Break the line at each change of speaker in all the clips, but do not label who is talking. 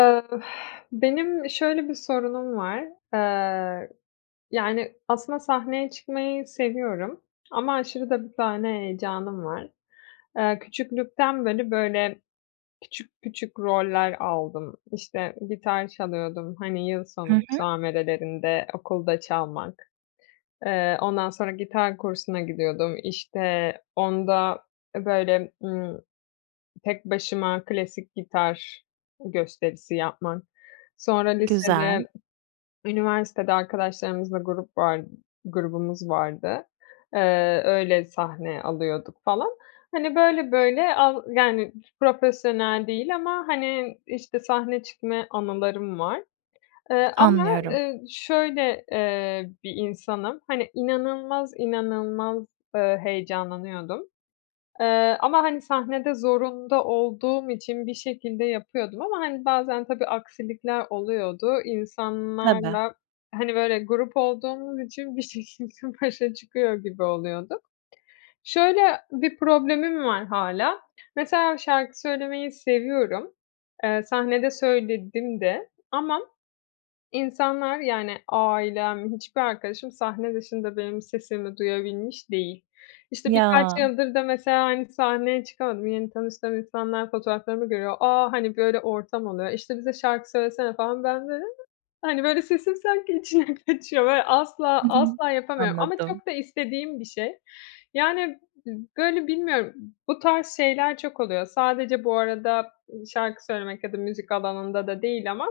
Iıı, benim, şöyle, bir sorunum var. Eee, yani, aslında sahneye çıkmayı seviyorum ama aşırı da bir sahne heyecanım var. Eee, küçüklükten beri, böyle, küçük küçük roller aldım. İşte, gitar çalıyordum, hani, yıl
Hı
sonu
hı.
müsamerelerinde okulda çalmak. Eee, ondan sonra gitar kursuna gidiyordum. İşte, onda, e, böyle, ımm, tek başıma klasik gitar gösterisi yapmak, sonra
Güzel.
lisede, üniversitede arkadaşlarımızla grup var grubumuz vardı. Iıı, öyle, sahne alıyorduk, falan. Hani, böyle, böyle, al yani, profesyonel değil ama, hani, işte, sahne çıkmaya anılarım var. Eee, ama,
Anlıyorum.
ııı, şöyle, eee, bir insanım, hani, inanılmaz, inanılmaz, eee, heyecanlanıyordum. Eee, ama, hani, sahnede zorunda olduğum için bir şekilde yapıyordum ama, hani, bazen, tabii aksilikler oluyordu.
Tabii.
İnsanlarla, hani, böyle, grup olduğumuz için bir şekilde başa çıkıyor gibi oluyorduk. Şöyle, bir problemim var hâlâ, mesela şarkı söylemeyi seviyorum, eee, sahnede söyledim de ama insanlar, yani, ailem, hiçbir arkadaşım, sahne dışında benim sesimi duyabilmiş değil. İşte, birkaç
Ya.
yıldır da mesela, hani, sahneye çıkamadım, yeni tanıştığım insanlar fotoğraflarımı görüyor, aaa, hani, böyle, ortam oluyor, işte, ”bize şarkı söylesene” falan, ben ,böyle, hani, böyle, sesim sanki içine kaçıyor böyle, asla,
Hı hı.
asla, yapamıyorum ama
Anladım.
çok da istediğim bir şey. Yani, b böyle, bilmiyorum, bu tarz şeyler çok oluyor. Sadece, bu arada, şarkı söylemek ya da müzik alanında da değil ama,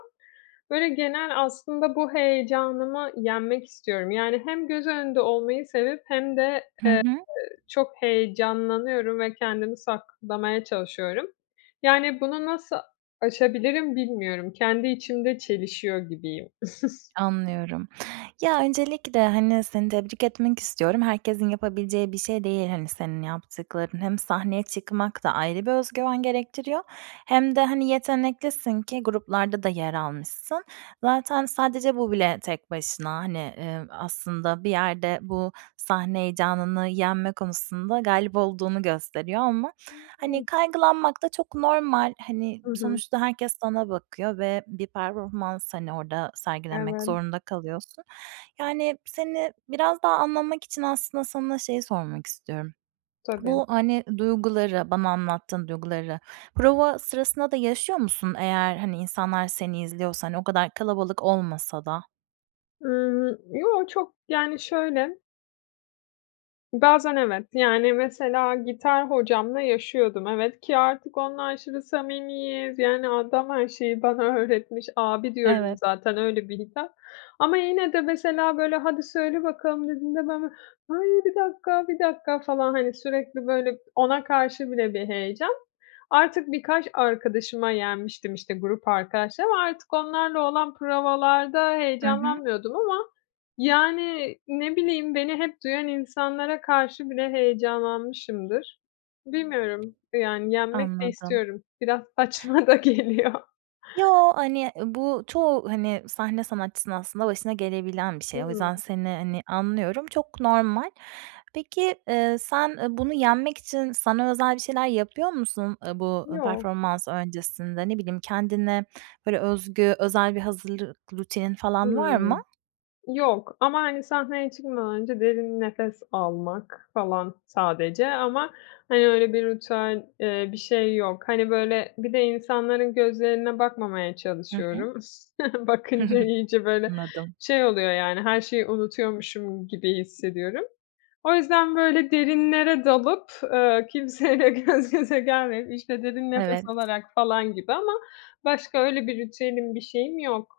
böyle, genel, aslında, bu heyecanımı yenmek istiyorum. Yani, hem göz önünde olmayı sevip, hem de, eee,
Hı hı.
çok heyecanlanıyorum ve kendimi saklamaya çalışıyorum. Yani, bunu nasıl aşabilirim bilmiyorum, kendi içimde çelişiyor gibiyim.
Anlıyorum. Ya, öncelikle, hani, seni tebrik etmek istiyorum, herkesin yapabileceği bir şey değil, hani, senin yaptıkların. Hem sahneye çıkmak da ayrı bir özgüven gerektiriyor hem de, hani, yeteneklisin ki gruplarda da yer almışsın. Zaten, sadece, bu bile tek başına, hani, ııı, aslında, bir yerde, bu, sahne heyecanını yenme konusunda galip olduğunu gösteriyor ama, hani,
[unintelligible]
kaygılanmak da çok normal, hani,
Hı hı.
sonuçta, herkes sana bakıyor ve bir performans, hani, orada sergilemek
Evet.
zorunda kalıyorsun. Yani, seni biraz daha anlamak için, aslında, sana, şeyi, sormak istiyorum.
Tabii.
Bu, hani, duyguları, bana anlattığın duyguları, prova sırasında da yaşıyor musun? Eğer, hani, insanlar seni izliyorsa, hani, o kadar kalabalık olmasa da?
Iıı, yo. Çok, yani, şöyle bazen, evet. Yani, mesela gitar hocamla yaşıyordum, evet, ki artık onunla şimdi samimiyiz. Yani, adam her şeyi bana öğretmiş. "Abi" diyorum
Evet.
zaten. Öyle bir. [unintelligible] Ama yine de mesela, böyle: "Hadi, söyle bakalım." dediğinde ben böyle: "Ay, bir dakika, bir dakika!" falan, hani, sürekli, böyle, ona karşı bile bir heyecan. Artık birkaç arkadaşıma yenmiştim, işte, grup arkadaşlarıma. Artık onlarla olan provalarda
Hı hı.
heyecanlanmıyordum ama, yani, ne bileyim, beni hep duyan insanlara karşı bile heyecanlanmışımdır. Bilmiyorum. Yani, yenmek de
Anladım.
istiyorum biraz saçma da geliyor.
Yo, hani, ııı, bu çoğu, hani, sahne sanatçısının aslında başına gelebilen bir şey. O
Hımm.
yüzden seni, hani, anlıyorum. Çok normal. Peki, eee, sen, eee, bunu yenmek için sana özel bir şeyler yapıyor musun? Iıı, bu, ııı,
Yok.
performans öncesinde, ne bileyim, kendine, böyle, özgü özel bir hazırlık rutinin falan var mı?
Hımm. Yok. Ama, hani, sahneye çıkmadan önce derin nefes almak falan sadece ama, hani, öyle bir ritüel, eee, bir şey yok. Hani, böyle, bir de insanların gözlerine bakmamaya
Hı hı.
çalışıyorum. Bakınca iyice, böyle,
Anladım.
şey, oluyor, yani, her şeyi unutuyormuşum gibi hissediyorum. O yüzden, böyle, derinlere dalıp, eee, kimseyle gözgöze gelmeyip, işte, derin nefes
Evet.
alarak falan gibi ama başka öyle bir ritüelim bir şeyim yok.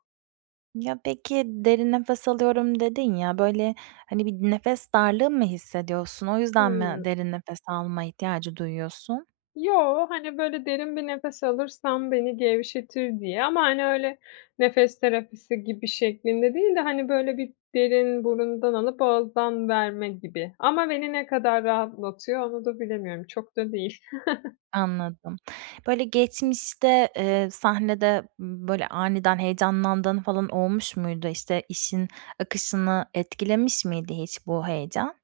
Ya, peki, "derin nefes alıyorum" dedin ya, böyle, hani bir nefes darlığı mı hissediyorsun? O yüzden mi
Hımm.
derin nefes alma ihtiyacı duyuyorsun?
Yo, hani, böyle, derin bir nefes alırsam beni gevşetir diye ama, hani, öyle, nefes terapisi gibi şeklinde değil de, hani, böyle, bir derin burundan alıp ağızdan verme gibi ama beni ne kadar rahatlatıyor, onu da bilemiyorum, çok da değil.
Anladım. Böyle
[unintelligible]
geçmişte, eee, sahnede, ımm, böyle aniden heyecanlandığın falan olmuş muydu? İşte, işin akışını etkilemiş miydi hiç bu heyecan?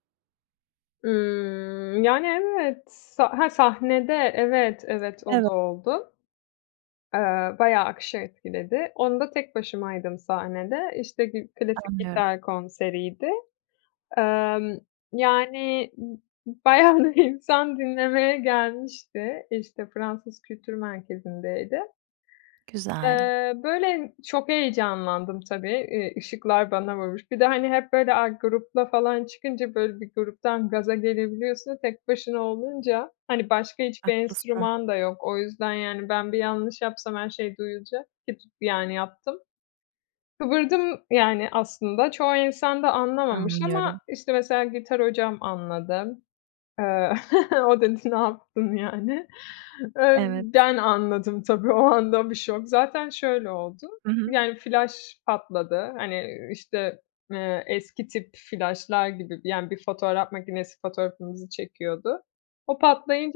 Imm, yani, evet, a ha sahnede evet, evet o
Eve
da oldu. Iıı, bayağı akışı etkiledi. Onda tek başımaydım sahnede. İşte, gi klasik
Anlıyorum.
gitar konseriydi. Emm, yani, b bayağı bir insan dinlemeye gelmişti. İşte, Fransız Kültür Merkezi'ndeydi.
Güzel.
Eee, böyle, çok heyecanlandım tabii, iii, ışıklar bana vurmuş. Bir de, hani, hep, böyle, a, grupla falan çıkınca, böyle, bir gruptan gaza gelebiliyorsun, tek başına olunca, hani, başka hiçbir
Haklısın.
enstrüman da yok. O yüzden, yani, ben bir yanlış yapsam her şey duyulacak, ki tut yani yaptım. Kıvırdım yani aslında, çoğu insan da anlamamış
Anlıyorum.
ama, işte, mesela, gitar hocam anladı, eee, o dedi: "Ne yaptın?" yani, ııı,
Evet.
ben anladım tabii o anda bir şok! Zaten şöyle oldu,
Hı hı.
yani flaş patladı, hani, ııı, işte, eee, eski tip flaşlar gibi, d yani, bir fotoğraf makinesi fotoğrafımızı çekiyordu. O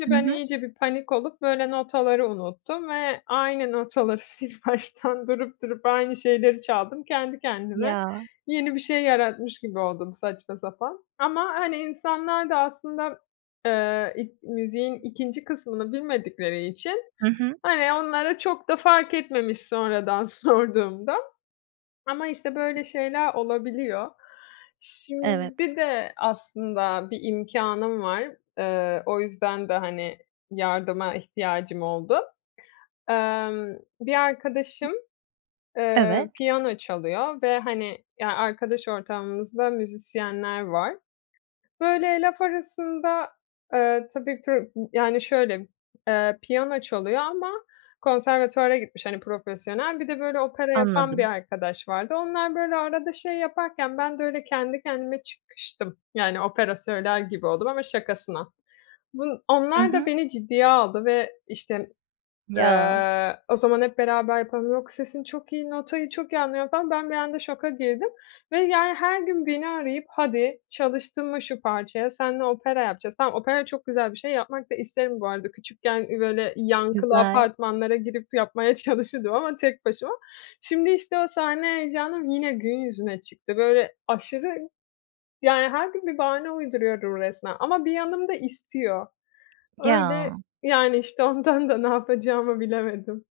Hı
ben
hı.
iyice bir panik olup böyle notaları unuttum ve aynı notaları sil baştan durup, durup aynı şeyleri çaldım. Kendi kendime
Ya.
yeni bir şey yaratmış gibi oldum, saçma sapan. Ama, hani, insanlar da aslında, eee, ik müziğin 2'nci kısmını bilmedikleri için,
Hı hı.
hani, onlara çok da fark etmemiş, sonradan sorduğumda, ama işte böyle şeyler olabiliyor.
Evet.
Şimdi de aslında bir imkânım var, ııı, o yüzden de, hani, yardıma ihtiyacım oldu. Emm, bir arkadaşım, eee,
Evet.
piyano çalıyor ve hani, ya, arkadaş ortamımızda müzisyenler var. Böyle laf arasında, eee, tabii, pı yani şöyle, eee, piyano çalıyor ama konservatuvara gitmiş, hani, profesyonel. Bir de, böyle, opera yapan bir
Anladım.
arkadaş vardı. Onlar, böyle, arada şey yaparken ben de öyle kendi kendime çıkıştım, yani, opera söyler gibi oldum ama şakasına. Bun
Hı
onlar da
hı.
beni ciddiye aldı ve işte,
Ya.
eee, o zaman "Hep beraber yapalım.", yok, "Sesin çok iyi.", notayı çok iyi anlıyorum falan. Ben bir anda şoka girdim ve, yani, her gün beni arayıp "Hadi, çalıştın mı şu parçaya, senle opera yapacağız." Tamam, opera çok güzel bir şey, yapmak da isterim bu arada küçükken, iii, böyle yankılı
Güzel.
apartmanlara girip yapmaya çalışırdım ama tek başıma. Şimdi, işte, o sahne heyecanım yine gün yüzüne çıktı. Böyle, aşırı, yani her gün bir bahane uyduruyorum resmen, ama bir yanım da istiyor. Öyle,
Ya.
yani, işte ondan da ne yapacağımı bilemedim.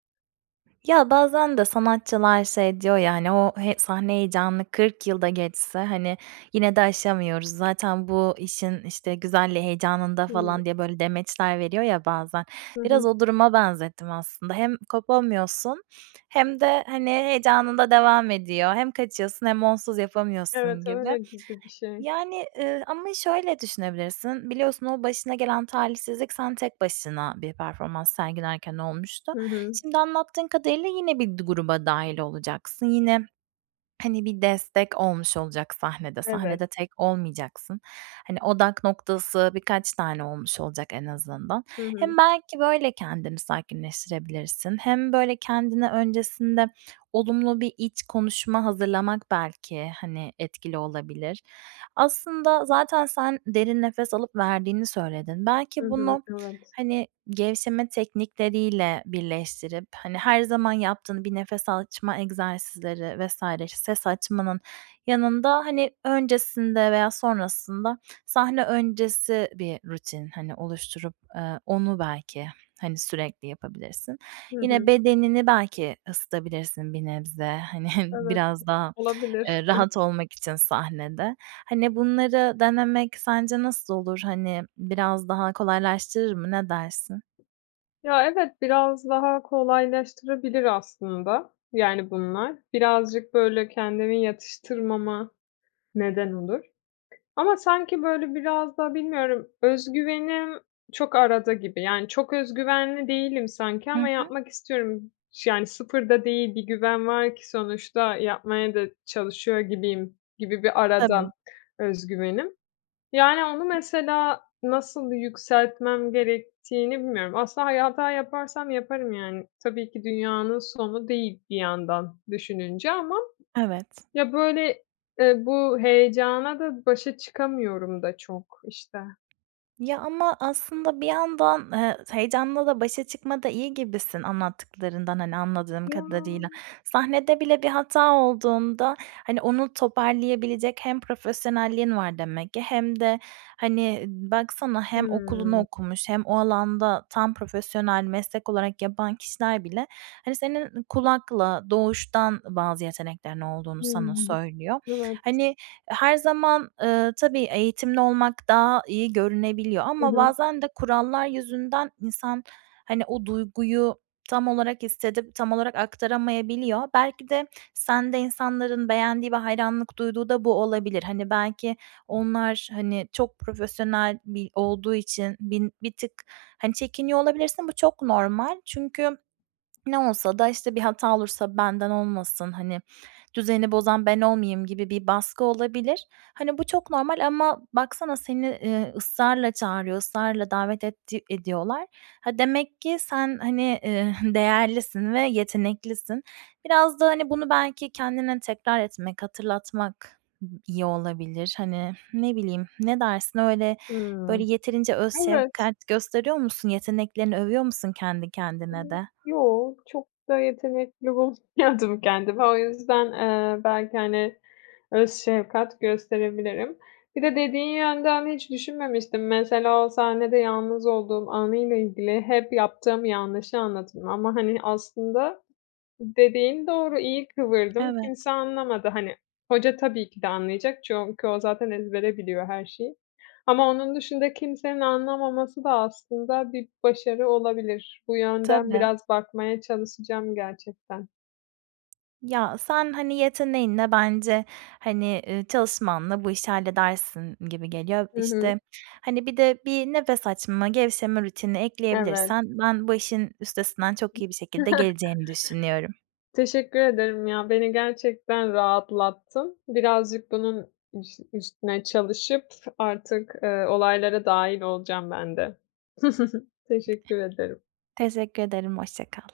Ya, bazen de sanatçılar şey diyor ya hani, ”O he sahne heyecanını kırk yıl da geçse, hani, yine de aşamıyoruz. Zaten bu işin, işte, güzelliği heyecanında.”
Hıı.
falan diye böyle demeçler veriyor ya bazen.
Hı
Biraz
hı.
o duruma benzettim aslında. Hem kopamıyorsun hem de, hani, heyecanın da devam ediyor. Hem kaçıyorsun hem onsuz
Evet,
yapamıyorsun gibi.
öyle gibi bir şey.
Yani, ııı, ama şöyle düşünebilirsin. Biliyorsun, o başına gelen talihsizlik sen tek başına bir performans sergilerken olmuştu.
Hı hı.
Şimdi anlattığın kadarıyla yine bir du gruba dâhil olacaksın yine, hani, bir destek olmuş olacak sahnede.
Evet.
Sahnede tek olmayacaksın. Hani, odak noktası birkaç tane olmuş olacak en azından.
Hı hı.
Hem belki böyle kendini sakinleştirebilirsin hem, böyle, kendine öncesinde olumlu bir iç konuşma hazırlamak belki, hani, etkili olabilir. Aslında zaten sen derin nefes alıp verdiğini söyledin.
Hı
Belki
hı,
bunu,
evet.
hani, gevşeme teknikleriyle birleştirip, hani, her zaman yaptığın bir nefes açma egzersizleri vs. ses açmanın yanında, hani, öncesinde veya sonrasında sahne öncesi bir rutin, hani, oluşturup, eee, onu belki, hani, sürekli yapabilirsin.
Hı
Yine
hı.
bedenini belki ısıtabilirsin bir nebze, hani,
Evet.
biraz daha,
Olabilir.
eee, rahat olmak için sahnede. Hani, bunları denemek sence nasıl olur? Hani, biraz daha kolaylaştırır mı? Ne dersin?
Ya evet, biraz daha kolaylaştırabilir aslında, yani, bunlar. Birazcık, böyle, kendimi yatıştırmama neden olur. Ama sanki, böyle, biraz da bilmiyorum, öz güvenim çok arada gibi, yani, çok öz güvenli değilim sanki
Hı
ama
hı.
yapmak istiyorum. Ş yani, sıfır da değil bir güven var ki sonuçta yapmaya da çalışıyor gibiyim gibi bir arada
Tabii.
öz güvenim. Yani, onu mesela nasıl yükseltmem gerektiğini bilmiyorum. Aslında, hani, hata yaparsam yaparım; yani, tabii ki dünyanın sonu değil bir yandan düşününce ama
Evet.
ya, böyle, eee, bu heyecana da başa çıkamıyorum da çok, işte.
Ya ama aslında bir yandan, eee, heyecanla da başa çıkmada iyi gibisin anlattıklarından, hani, anladığım
Ya!
kadarıyla. Sahnede bile bir hata olduğunda, hani, onu toparlayabilecek hem profesyonelliğin var demek ki hem de, hani, baksana hem okulunu
Hımm.
okumuş hem o alanda tam profesyonel meslek olarak yapan kişiler bile, hani, senin kulakla doğuştan bazı yeteneklerin olduğunu sana
Hımm.
söylüyor.
Evet.
Hani, her zaman, ııı, tabii, eğitimli olmak daha iyi görünebiliyor
Hı
ama
hı.
bazen de kurallar yüzünden insan, hani, o duyguyu tam olarak hissedip tam olarak aktaramayabiliyor. Belki de sende insanların beğendiği ve hayranlık duyduğu da bu olabilir. Hani, belki onlar, hani, çok profesyonel bir olduğu için bin bir tık, hani, çekiniyor olabilirsin. Bu çok normal. Çünkü ne olsa da, işte, bir hata olursa benden olmasın, hani, düzeni bozan ben olmayayım gibi bir baskı olabilir. Hani, bu çok normal ama baksana seni, ııı, ısrarla çağırıyor, ısrarla davet etti ediyorlar. Ha demek ki sen, hani, eee, değerlisin ve yeteneklisin. Biraz da, hani, bunu belki kendine tekrar etmek, hatırlatmak iyi olabilir. Hani, ne bileyim, ne dersin? Öyle, böyle,
Hımm.
yeterince öz
Evet.
şefkat gösteriyor musun? Yeteneklerini övüyor musun kendi kendine
[unintelligible]
de?
Yoo, çok da yetenekli bulmuyordum kendimi. O yüzden, ııı, belki, hani, öz şefkat gösterebilirim. Bir de dediğin yönden hiç düşünmemiştim. Mesela o sahnede yalnız olduğum anıyla ilgili hep yaptığım yanlışı anlatırım ama, hani, aslında dediğin doğru. İyi kıvırdım. Kimse
Evet.
anlamadı, hani. Hoca tabii ki de anlayacak çünkü o zaten ezbere biliyor her şeyi. Ama onun dışında kimsenin anlamaması da aslında bir başarı olabilir. Bu yönden
Tabii.
biraz bakmaya çalışacağım gerçekten.
Ya sen, hani, yeteneğinle bence, hani, ııı, çalışmanla bu işi halledersin gibi geliyor.
Hı hı.
İşte, hani, bir de bir nefes açma, gevşeme rutini
Evet.
ekleyebilirsen ben bu işin üstesinden çok iyi bir şekilde geleceğini düşünüyorum.
Teşekkür ederim, ya. Beni gerçekten rahatlattın. Birazcık bunun üs üstüne çalışıp artık, ııı, olaylara dâhil olacağım ben de. Teşekkür ederim.
Teşekkür ederim, hoşça kal.